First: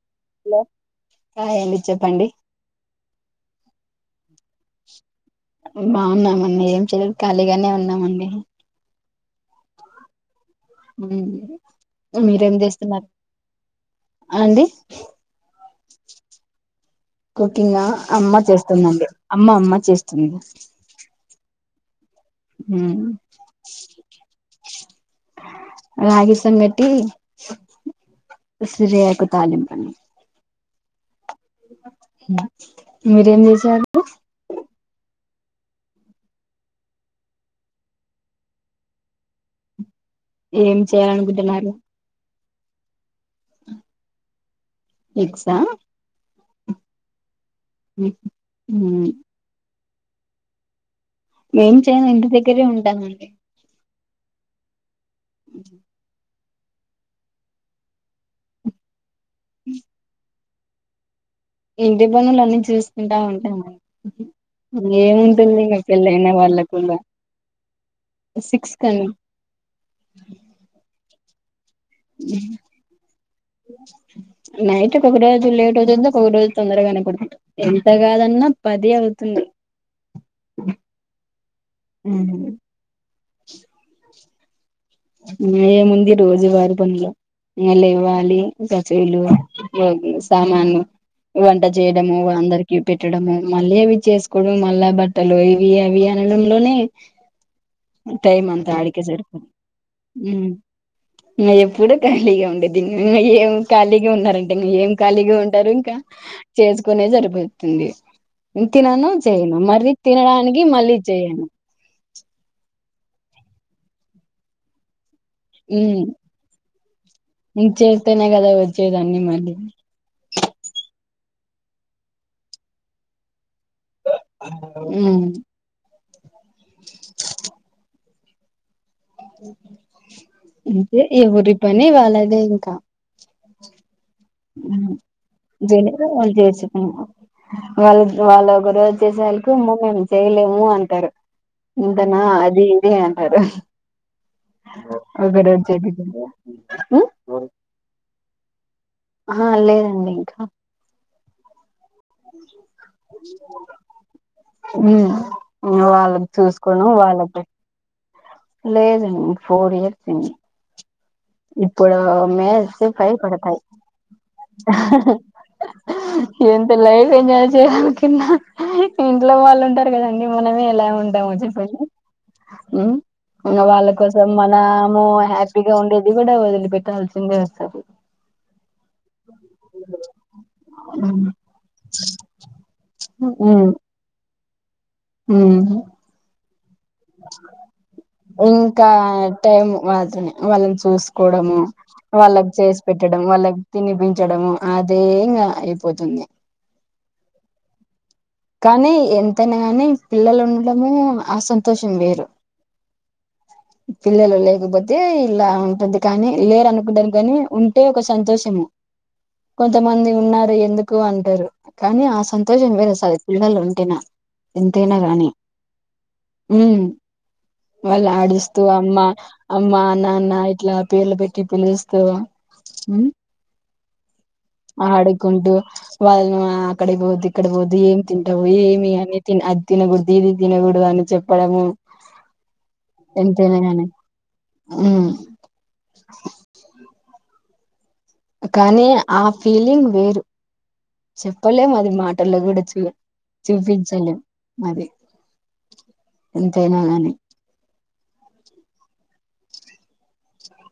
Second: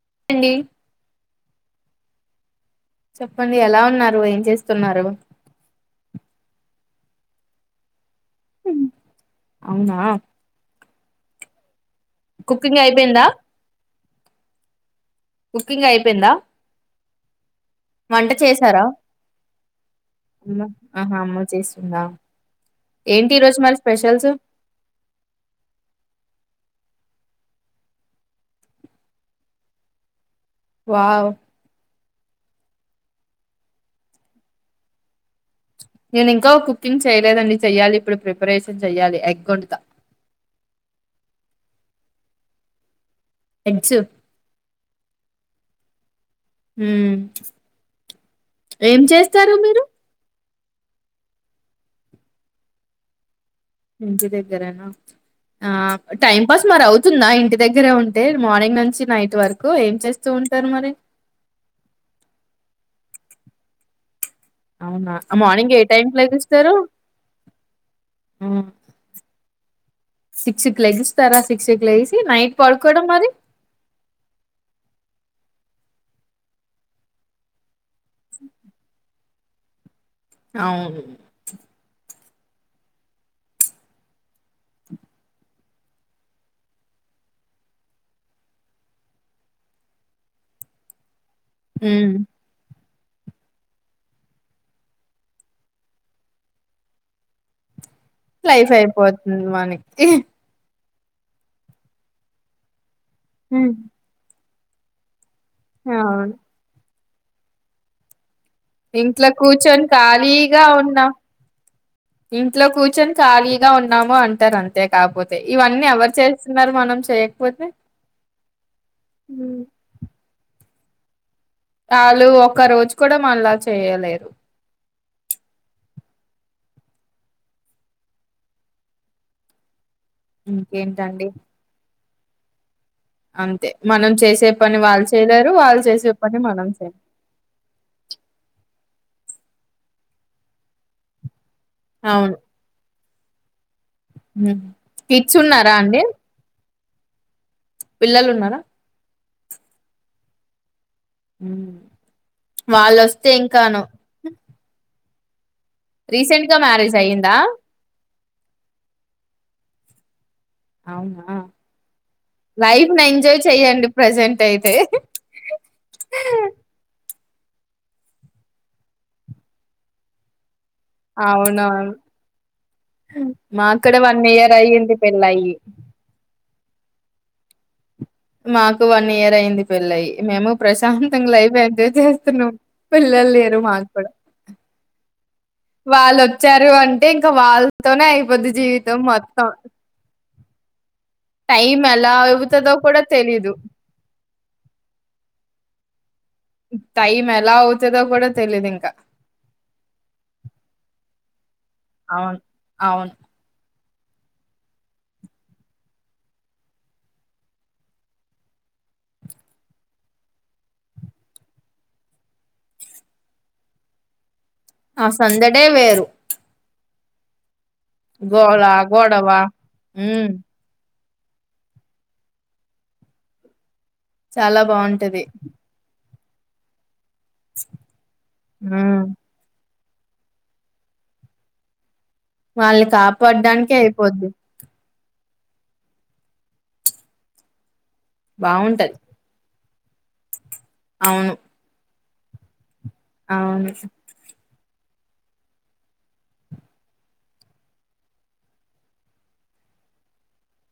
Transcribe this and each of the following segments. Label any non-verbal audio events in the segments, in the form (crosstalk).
ఏ అండి ఆ ఏంటి చెప్పండి చెప్పండి ఎలా ఉన్నారు అయి బాగున్నా మి ఖాళీగానే ఉన్నామండి అవునా ఉ మీరేం కుకింగ్ చేస్తున్నారు అయిపోయిందా అండి కుకింగ్ అయిపోయిందా కుకింగ్ మా వంట అమ్మ చేసారా చేస్తుందండి అమ్మ అమ్మ చేస్తుంది నా మ్ రాగి సమమెత రేకు తాలింపు అన్నమ వావ్ మీరేం చేసారు నేను ఇంకా కుకింగ్ చేయలేదండి చెయ్యాలి ఇప్పుడు ప్రిపరేషన్ చెయ్యాలి ఎగ్ వండుతా ఏం చేయాలనుకుంటున్నారు ఎగ్స్ ఎక్సా మ్ మ్ ఏం చేస్తారు మీరు మేం చేయాల ఇంటి దగ్గరే ఉంటానండి ఇంటి దగ్గరేనా ఆ టైమ్ బస్ మరి అవుతుందా ఇంటి దగ్గరే ఉంటే మార్నింగ్ నుంచి నైట్ ట్ వరకు ఏం చేస్తూ ఉ స మరి ఇంటి బనుల అన్నీ చూసుకుంటా ఉంటం అం అవునా ఏముంటుంది మార్నింగ్ మా ఏ టైం పెళ్ళ కి అయిన లెగుస్తారు వాళ్ళకు సిక్స్ కనీ తర సిక్స్ లేసి నైట్ పడుకోవడం మరి అంట ఒక రోజు లేట్ అవుతాది ఒకొ రోజు తొందరగానే పడుకుంటా ఎంత కాదన్నా పది అవుతుంది. అవును మ్ ఏముంది రోజువారి పనులు ఇళ ఇవ్వాలి రసలు సామాను వంట ఉమ్ చేయడము అందరికి పెట్టడంము మళ్ళీ అవి చేసుకోవడం మళ్ళా బట్టలు ఇవి అవి అనడంలోనే టైమ్ అంతా ఆడికే సరిపో అని ఎప్పుడ ఖాళీగా ఉండేదిన్ని ఏం హ్మ్. ఖాళీగా ఉన్నారం ఏం కాలిగా ఉం టారు ఇంకా అవును చే కొనే జరిపోతుంది ఇంట్లో కూర్చొని ఖాళీగా మళ్ళీ ఉన్నాం చేయను ఇంట్లో కూర్చొని ఖాళీగా ఉన్నాము అంటారు అంతే కాకపోతే అ ఇవన్నీ ఉమ్ ఎవరు చేస్తున్నారు మనం చేయకపోతే ఇంక చేస్తేనే కదా వచ్చేదన్ని మళ్ళీ ఆళ్ళు ఒకరోజు కూడా మళ్లాచ్చు చేయలేరు హ్మ్ అంతే ఇంకేంటండి ఎవరి పని వాళ్ళది అదే ఇంకా అంతే మనం చె జని వాళ్ళు పని మనం చేసుకు చేయలేం వాళ్ళు వాళ్ళ ఒకరోజు చేసేవాల్లకు అమ్మో మేము చేయలేము అంటారు ఇంతనా అవును అది ఇది అంటరు హ్మ్. కిడ్స్ ఒకరు ఉన్నారా వచ్చి అండి (unintelligible) (unintelligible) పిల్లలు ఉన్నారా అహా లేదండి ఇంకా హ్మ్ వాళ్ళొస్తే ఇంకాను హ్మ్ వాళ్ళకి రీసెంట్ గా చూసుకోనూ మ్యారేజ్ అయ్యిందా వాళ్ళకి లేదండి ఫోర్ ఇయర్స్ అయింది అవునా, ఇప్పుడు మేస్ లైఫ్ ని పై ఎంజాయ్ పడతాయి చెయ్యండి ప్రజెంట్ అయితే ఎంత లైట్ ఎంజాయ్ చేయాలి కిన్నా ఇంట్లో వాళ్ళు ఉంటారు కదండి మనమే ఎట్లా ఉంటాము చెప్పండి అవునవును హ్మ్ మాకు వాళ్ళ కూడా వన్ కోసం ఇయర్ అయ్యింది మనము పెళ్ళయి హ్యాపీగా ఉండే కూడా వదిలి పెట్టాల్సిందే వస్తది మాకు వన్ ఇయర్ అయింది పెళ్లయి మేము ఉమ్ ప్రశాంతంగా లైఫ్ ఎంజాయ్ చేస్తున్నాం పిల్లలు లేరు ఉమ్ మాక్కూడా ఉమ్. వాళ్ళొచ్చారు అంటే ఇంకా వాళ్ళతోనే అయిపోద్ది ఇంకా జీవితం మొత్తం టైం మాత్రమే వాళ్ళని చూసు కోడము టైం ఎలా వాళ్ళకి అవుతదో చేసి కూడా పెట్టడం తెలీదు వాళ్ళకి తినిపించడము అదే ఇంగ అయిపోతుంది టైం ఎలా అవుతదో కూడా తెలీదు ఇంకా కానీ ఎంతైనా గానీ పిల్లలు ఉండడమే ఆ సంతోషం వేరు అవును అవును పిల్లలు లేకపోతే ఇలా ఉంటుంది కానీ లేరునుకుంటనికి కాని ఉంటే ఒక సంతోషము కొంతమంది ఉన్నారు ఎందుకు అంటారు కానీ ఆ సంతోషం వేరు అసలు పిల్లలు ఉంటినా ఎంతైనా ఆ గానీ సందడే వేరు మ్మ్ వాళ్ళ ఆడిస్ గోళ అమ్మా గొడవ అమ్మా ఉమ్ నాన్న ఇట్లా పేర్లు పెట్టి పిలుస్తూ చాలా బాగుంటది ఆడుకుంటు వాళ్ల్ మీ అక్కడ కి పోతె ఇక్కడ పోతే ఏమి తింటవు ఏమి ఉమ్ అని తిను అది తినబుధ్ధి ఇది తినగూడదు అని చెప్పడము మాల్లిక ఎంతైనా కాపాడ్డానికి గాని అయిపోద్ది ఉమ్ కానీ బాగుంటది ఆ ఫీలింగ్ వేరు అవును చెప్పలేము అది మాట ల్లో కూడ అవును చూపించాలేం అది ఎంతైనా గానీ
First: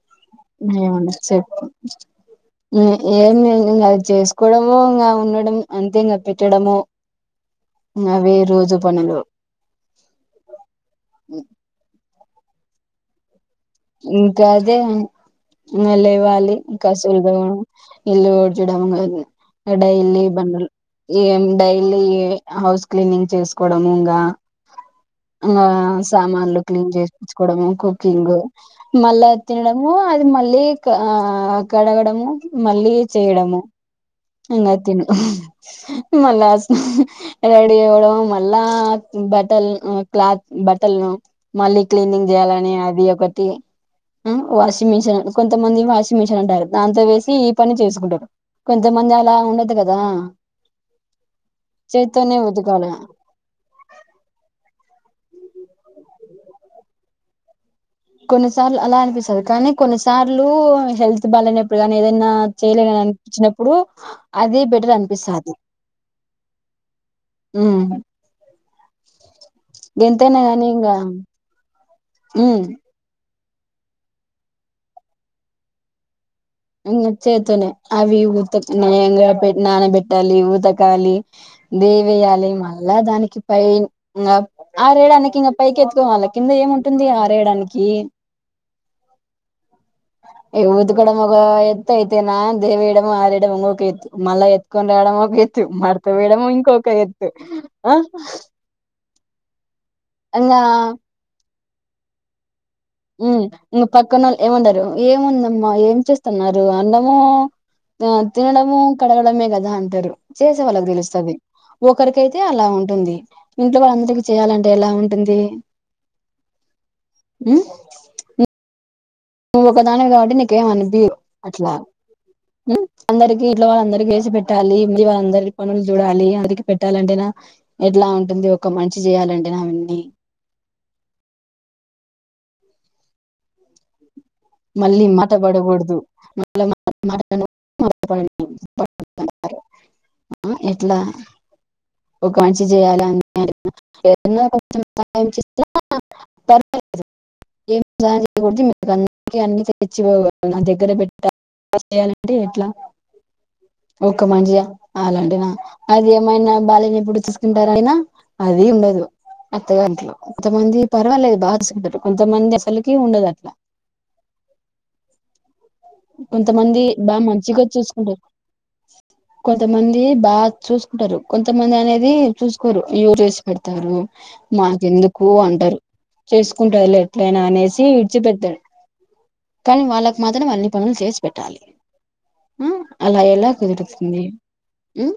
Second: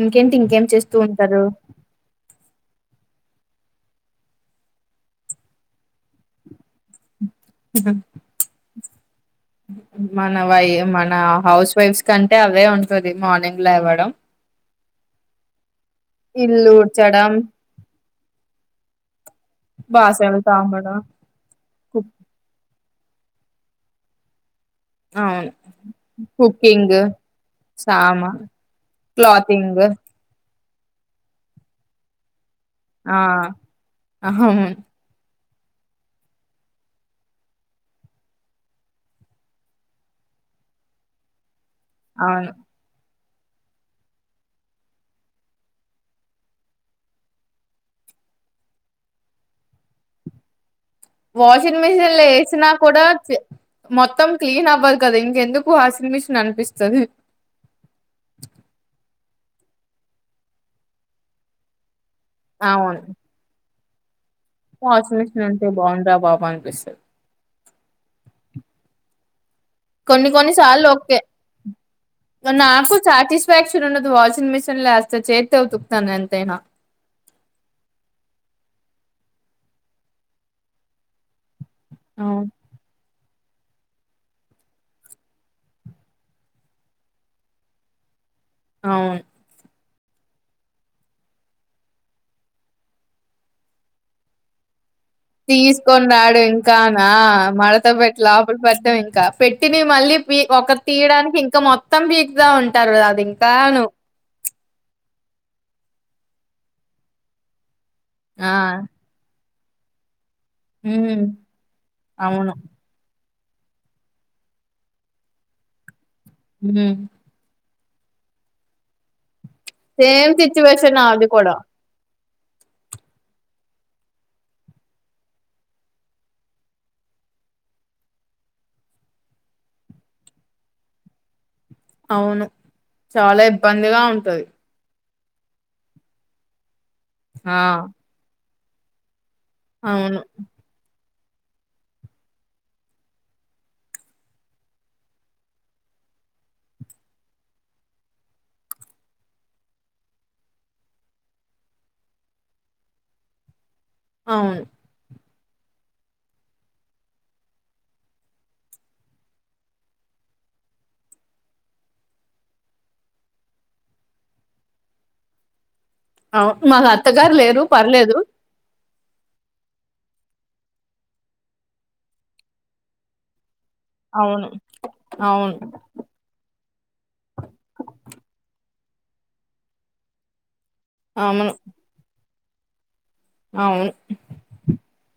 ఇంకేంటి ఇంకేం చేస్తూ ఉంటారు ఏమి లేదు ఇంకా అది చేసుకోవడము ఇంకా ఉండడం అంతే ఇంకా పెట్టడము అవే రోజు పనులు మన వై మన హౌస్ వైఫ్స్ కి కంటే అవే ఉంటుంది మార్నింగ్ లేవడం ఇంకా అదే ఇ లేవాలి ఇల్లు కసుం ఊడ్చడం దో ఇల్లు డ్చడం డైలీ బాసనలు పనులు తోమడం ఏం డైలీ కుక్ హౌస్ క్లీనింగ్ చేసుకోవడము ఇంకా అవును ఆఆ సామాన్లు క్లీన్ కుకింగ్ చేపిచ్చుకోవడము సామా కుకింగ్ మళ్ళా క్లాతింగ్ తినడము అది మళ్ళీ ఆ కడగడము మళ్ళీ ఆ చేయడము ఇంగ అవును అయితిను మళ్ళ రేడి అవ్వడం మళ్ళా బట్టల్ క్లాత్ బట్టల్ మళ్ళీ క్లీనింగ్ అవును చేయాలని అది ఒక వాషింగ్ మిషన్ కొంతమంది వాషింగ్ మిషిన్ అంటారు దాంతో వేసి ఈ పని చేసుకుంటారు కొ కోంత మంది అలా ఉండదు కదా వాషింగ్ మిషిన్ లో చేత్తోనే వేసినా ఉతకాల కూడా మొత్తం క్లీన్ అవ్వదు కదా ఇంకెందుకు ఆ వాషింగ్ మెషిన్ అనిపిస్తది కొన్నిసార్లు అలా అనిపిస్తది కానీ కొన్నిసార్లు హెల్త్ బాలెనప్పుడు కాని న ఏదైనా అవును చేయలేనని అనిపించినప్పుడు అది బెటర్ వాషింగ్ మెషన్ అనిపిస్తది అంటే బాగుండ్రా బాబు అనిపిస్తది కొన్ని ఎంతైనా కొన్ని గాని సార్లు ఇంగ ఓకే ఉమ్ నాకు చ సాటిస్ఫాక్షన్ ఉండదు వాషింగ్ మిసన్ లే యేస్తే చేత్తో ఉతుకుతాను ఎ చేత్తోనే అవి ఇవి ఉతక్ (inaudible) నానబెట్టాలి ఉతకాలి దేవెయ్యాలి అవును మళ్ళా దానికి పై ఇంగ ఆరేయడానికి ఇంక పైకి ఎత్తుకోవాల కింద ఏముంటుంది ఆరేయడానికి అవును ఏ ఉతకడం ఒక ఎత్తయితేనా దేవెయ్యడము ఆరెయ్యడము ఇంకొక ఎత్తు మల్ల ఎత్ తీసుకొని రావడం ఇంకానా ఎత్తు మడత ఆ పెట్టి లోపలి పెట్టాం ఇంకా ఇన్ని మళ్ళీ ఇంగా ఒక తీయడానికి ఇంకా మొత్తం మొత్తం పీకుతా ఉంట ఉమ్ ఇంగ పక్కనొళ్ళు ఏమంటరు ఏముందమ్మా ఏం చేస్త స్తున్నారు అన్నము ఆ తినడము కడగడమే కద అదే అంటరు చేసే వాళ్ళకి ఉమ్ తెలుస్తది ఒకరికైతే అవును అలా ఉంటుంది ఇంట్లో వాళ్ళ అందరికి చేయాలంటే ఎలా ఉంటుంది ఉమ్ ఉమ్ నువ్వు ఒకదానివి కాబట్టి సేమ్ సిచ్యువేషన్ నీకేమనిపి నాది కూడా అట్లా ఉమ్ అందరికి ఇంట్లో వాళ్ళందరికి చేసి పెట్టాలి మళ్లీ వాళ్ళందరి పనులు చూడాలి అందరికి పెట్టాలంటేనా ఎట్లా ఉంటుంది ఒక మనిషి చేయాలంటేనా అవన్నీ అవును చాలా ఇబ్బందిగా ఉంటది లి మాట పడకూడదు మళ్ళ ఆ (inaudible) (unintelligible) అవును ఉమ్ ఎట్లా ఒకాంచి చెయ్యాల (unintelligible) (inaudible) అన్ని తెచ్చిపోవాలి నా దగ్గర పెట్ట (inaudible) చేయాలంటే ఎట్లా ఒక్క అవును మనియా అలాంటి నా అది ఏమైనా బాలేనప్పుడు చూసుకుంటార అయినా అది ఉండదు అత్త గారింట్లో కొంతమంది పర్వాలేదు బాగా చూసుకుంటారు కొంతమంది అసలుకి ఉండదు అట్లా ఔ మా కొంతమంది బాగా అత్తగారు లేరు మంచిగా పర్లేదు చూసుకుంటారు కొంతమంది బా చూసుకుంటారు కొంతమంది అనేది చూసుకోరు యుర్ పెడతారు అవును మాకెందుకు అవును అంటరు చేసుకుంటారుళే ఎట్లయినా అనేసి విడిచిపెతారు కానీ వాళ్ళకు మాత్రమ్ అన్ని పనులు చేసి అవును పెట్టాలి ఉ అలా ఎలా అవును కుదురుతుంది. మ్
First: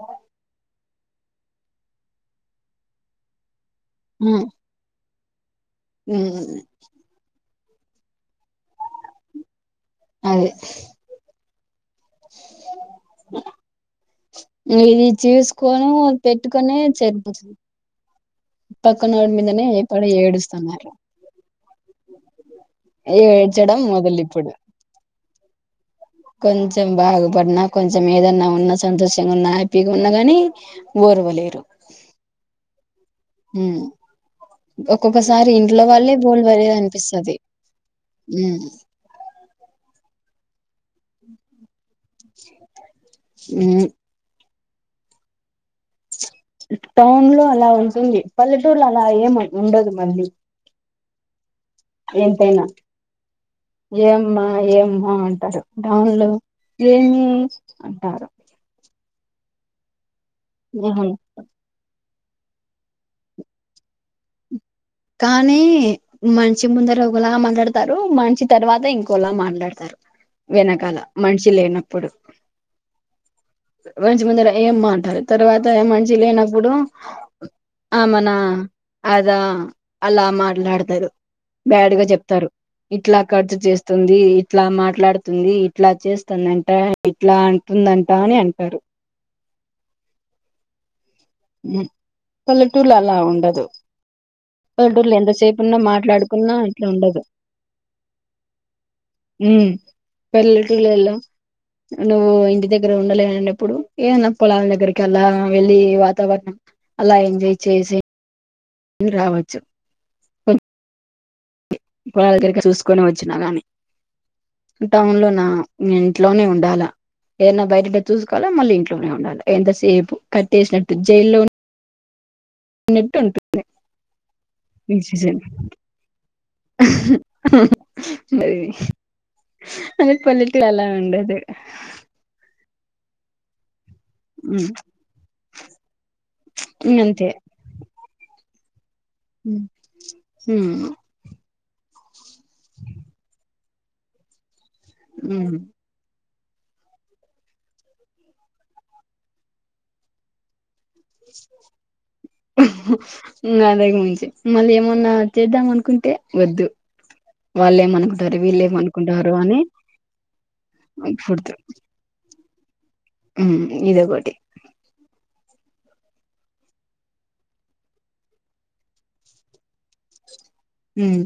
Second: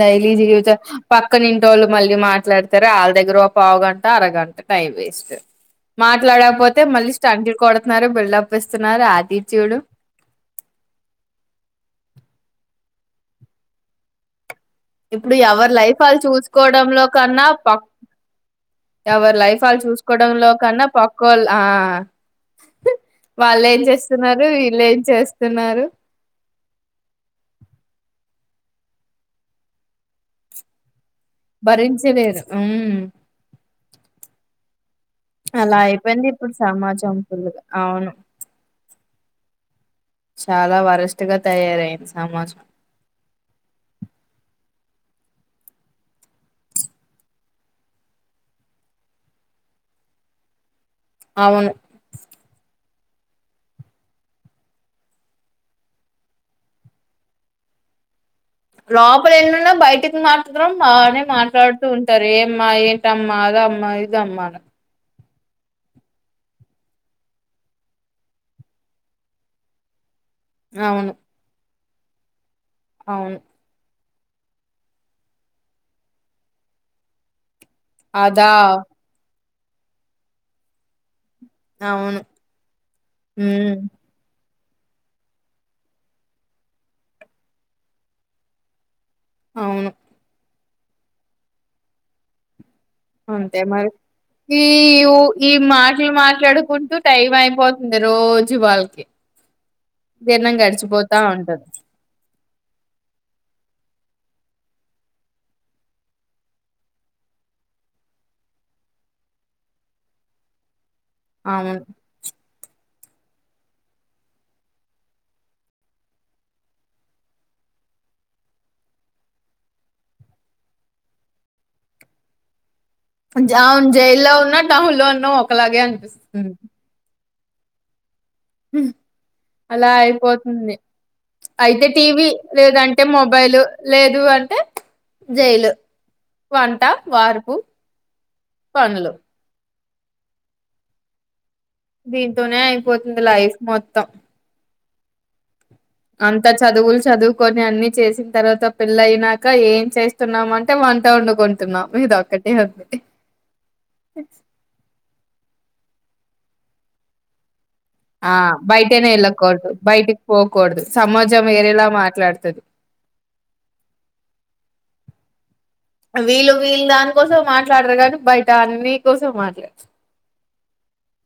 దైలీ జీవిత పక్క నింటోళ్ళు మళ్ళీ మాట్లాడతరు ఆళ్ళ దగ్గర పావు గంట ఆ, అరగంట టైం వేస్ట్ ఉమ్ మాట్లాడకపోతే మళ్ళీ స్టంగ్ కొడుతున్నారు బిల్డప్ చూపిస్తున్నారు. ఆటిట్యూడ్ అదే ఇది ఇప్పుడు ఎవరి చూసుకొని లైఫ్ ఆళ్ళు పెట్టుకొని చూసుకోవడంలో చెరిపో కన్నా ప పక్కనోడి ఎవరి లైఫ్ మీదనే పడి చూసుకోవడంలో కన్నా ఏడుస్తున్నారు పక్కోళ ఆ వాళ్ళు ఏం ఏడ్చడం మొదలు చేస్తున్నారు వీళ్ళు ఏం చేస్ స్తున్నారు. కొంచం బాగుపడినా కొంచం ఏదన్నా ఉన్నా సంతోషంగా ఉన్నా హ్యాపీగున్నా గనీ భరించలేరు ఉమ్ ఒక్కొక్కసారి అలా ఇంట్లో వాళ్ళే అయిపోయింది ఇప్పుడు ఓర్వలేర్ సమాజం అనిపిస్తది. ఫుల్లుగా అవును మ్ చాలా వరస్ట్గా తయారయింది సమాజం మ్ టౌన్లో అలా ఉంటుంది పల్లెటూర్లో అలా ఏం ఉండదు మళ్ళీ అవును ఎంతైనా ఏమ్మా ఏమ్మా అంటారు డౌన్లు ఏమీ అంటారు లోపల ఎన్నున్న బయట మాత్రం అవును బానే మాట్లాడుతూం అరే ఏ అమ్మా ఏంటమ్మ అదమ్మ ఇదమ్మా కానీ మనిషి ముందర ఒకలా మాట్లాడతారు మనిషి తర్వాత ఇంకోలా మాట్లాడతారు. వెనకాల అవును మనిషి లేన ప్పుడు అవును మనిషి ముందర ఏం మాట్లాడరు తర్వాత మనిషి లేనప్పుడు ఆమనా అదా అదా అలా మాట్లాడతరు బ్యాడ్గా అవును చెప్తారు ఇట్ల ఖర్చు హ్మ్ చేస్తుంది. ఇట్లా మాట్లాడుతుంది, ఇట్ల చేస్తుందంట, ఇట్లా అంటుందంట అని అంటరు అవును పల్లెటూర్లు అలా అంతే ఉండదు మరి ఈ పల్లెటూరులో ఉ ఈ ఎంతసేపు ఉన్నా మాటలు మాట్లాడుకున్నా ఇట్లా మాట్లాడుకుంటూ ఉండదు టైం అయిపోతుంది రోజు వాళ్ళకి ఉమ్ దిన్నం పల్లెటూర్లలో గడిచిపోతా ఉంటది ఇప్పుడు ఏమన్న పొలాల దగ్గరికి అలా వెళ్ళి అలా ఎంజాయ్ చేసి ఇది రావచ్చు కొ అవును పోలాల దగ్గర చూసు కొని వచ్చిన గాని టౌన్లోన ఇగ ఇంట్లో నే ఉండాలా ఏదైనా బయటకి వచ్చి చూసుకోవలా మల్ల ఇంట్లో కె ఉండాలా అంతసేపు కట్టేసినట్టు జైల్లో ఉన్నట్టు ఉంటుంది జాన్ జైలు లో ఉన్నా టౌన్ లో ఉన్నా ఒకలాగే అనిపిస్తుంది అలా అది పల్లెటూరు అయిపోతుంది అలా ఉండదు అయితే టీవీ లేదంటే టే మొబైల్ లేదు అంటే జైలు వంట అంతే వార్పు పనిలో ఉమ్ దీంతోనే అయిపోతుంది లైఫ్ మొత్తం ఉ అంత చదువులు చదువుకొని అన్ని చేసిన తర్వాత పెళ్ళ అయినాక ఏం చేస్తున్నామంట ఉంది అంతకు మంచి మళ్ళీ ఏమన్నా చేద్దాం అనుకుంటే వద్దు వాళ్ళు ఆ ఏమనుకుంటారు వీళ్ళు బయటనే ఏమనుకుంటారు అని వెళ్ళకూడదు బయటికి పోకూడదు సమాజం వేరేలా మాట్లాడుతది ఉమ్ ఇదొకటి వీళ్ళు వీళ్ళు దానికోసం మాట్లాడరు కానీ బయట అన్ని కోసం మాట్లాడచ్చు ఉమ్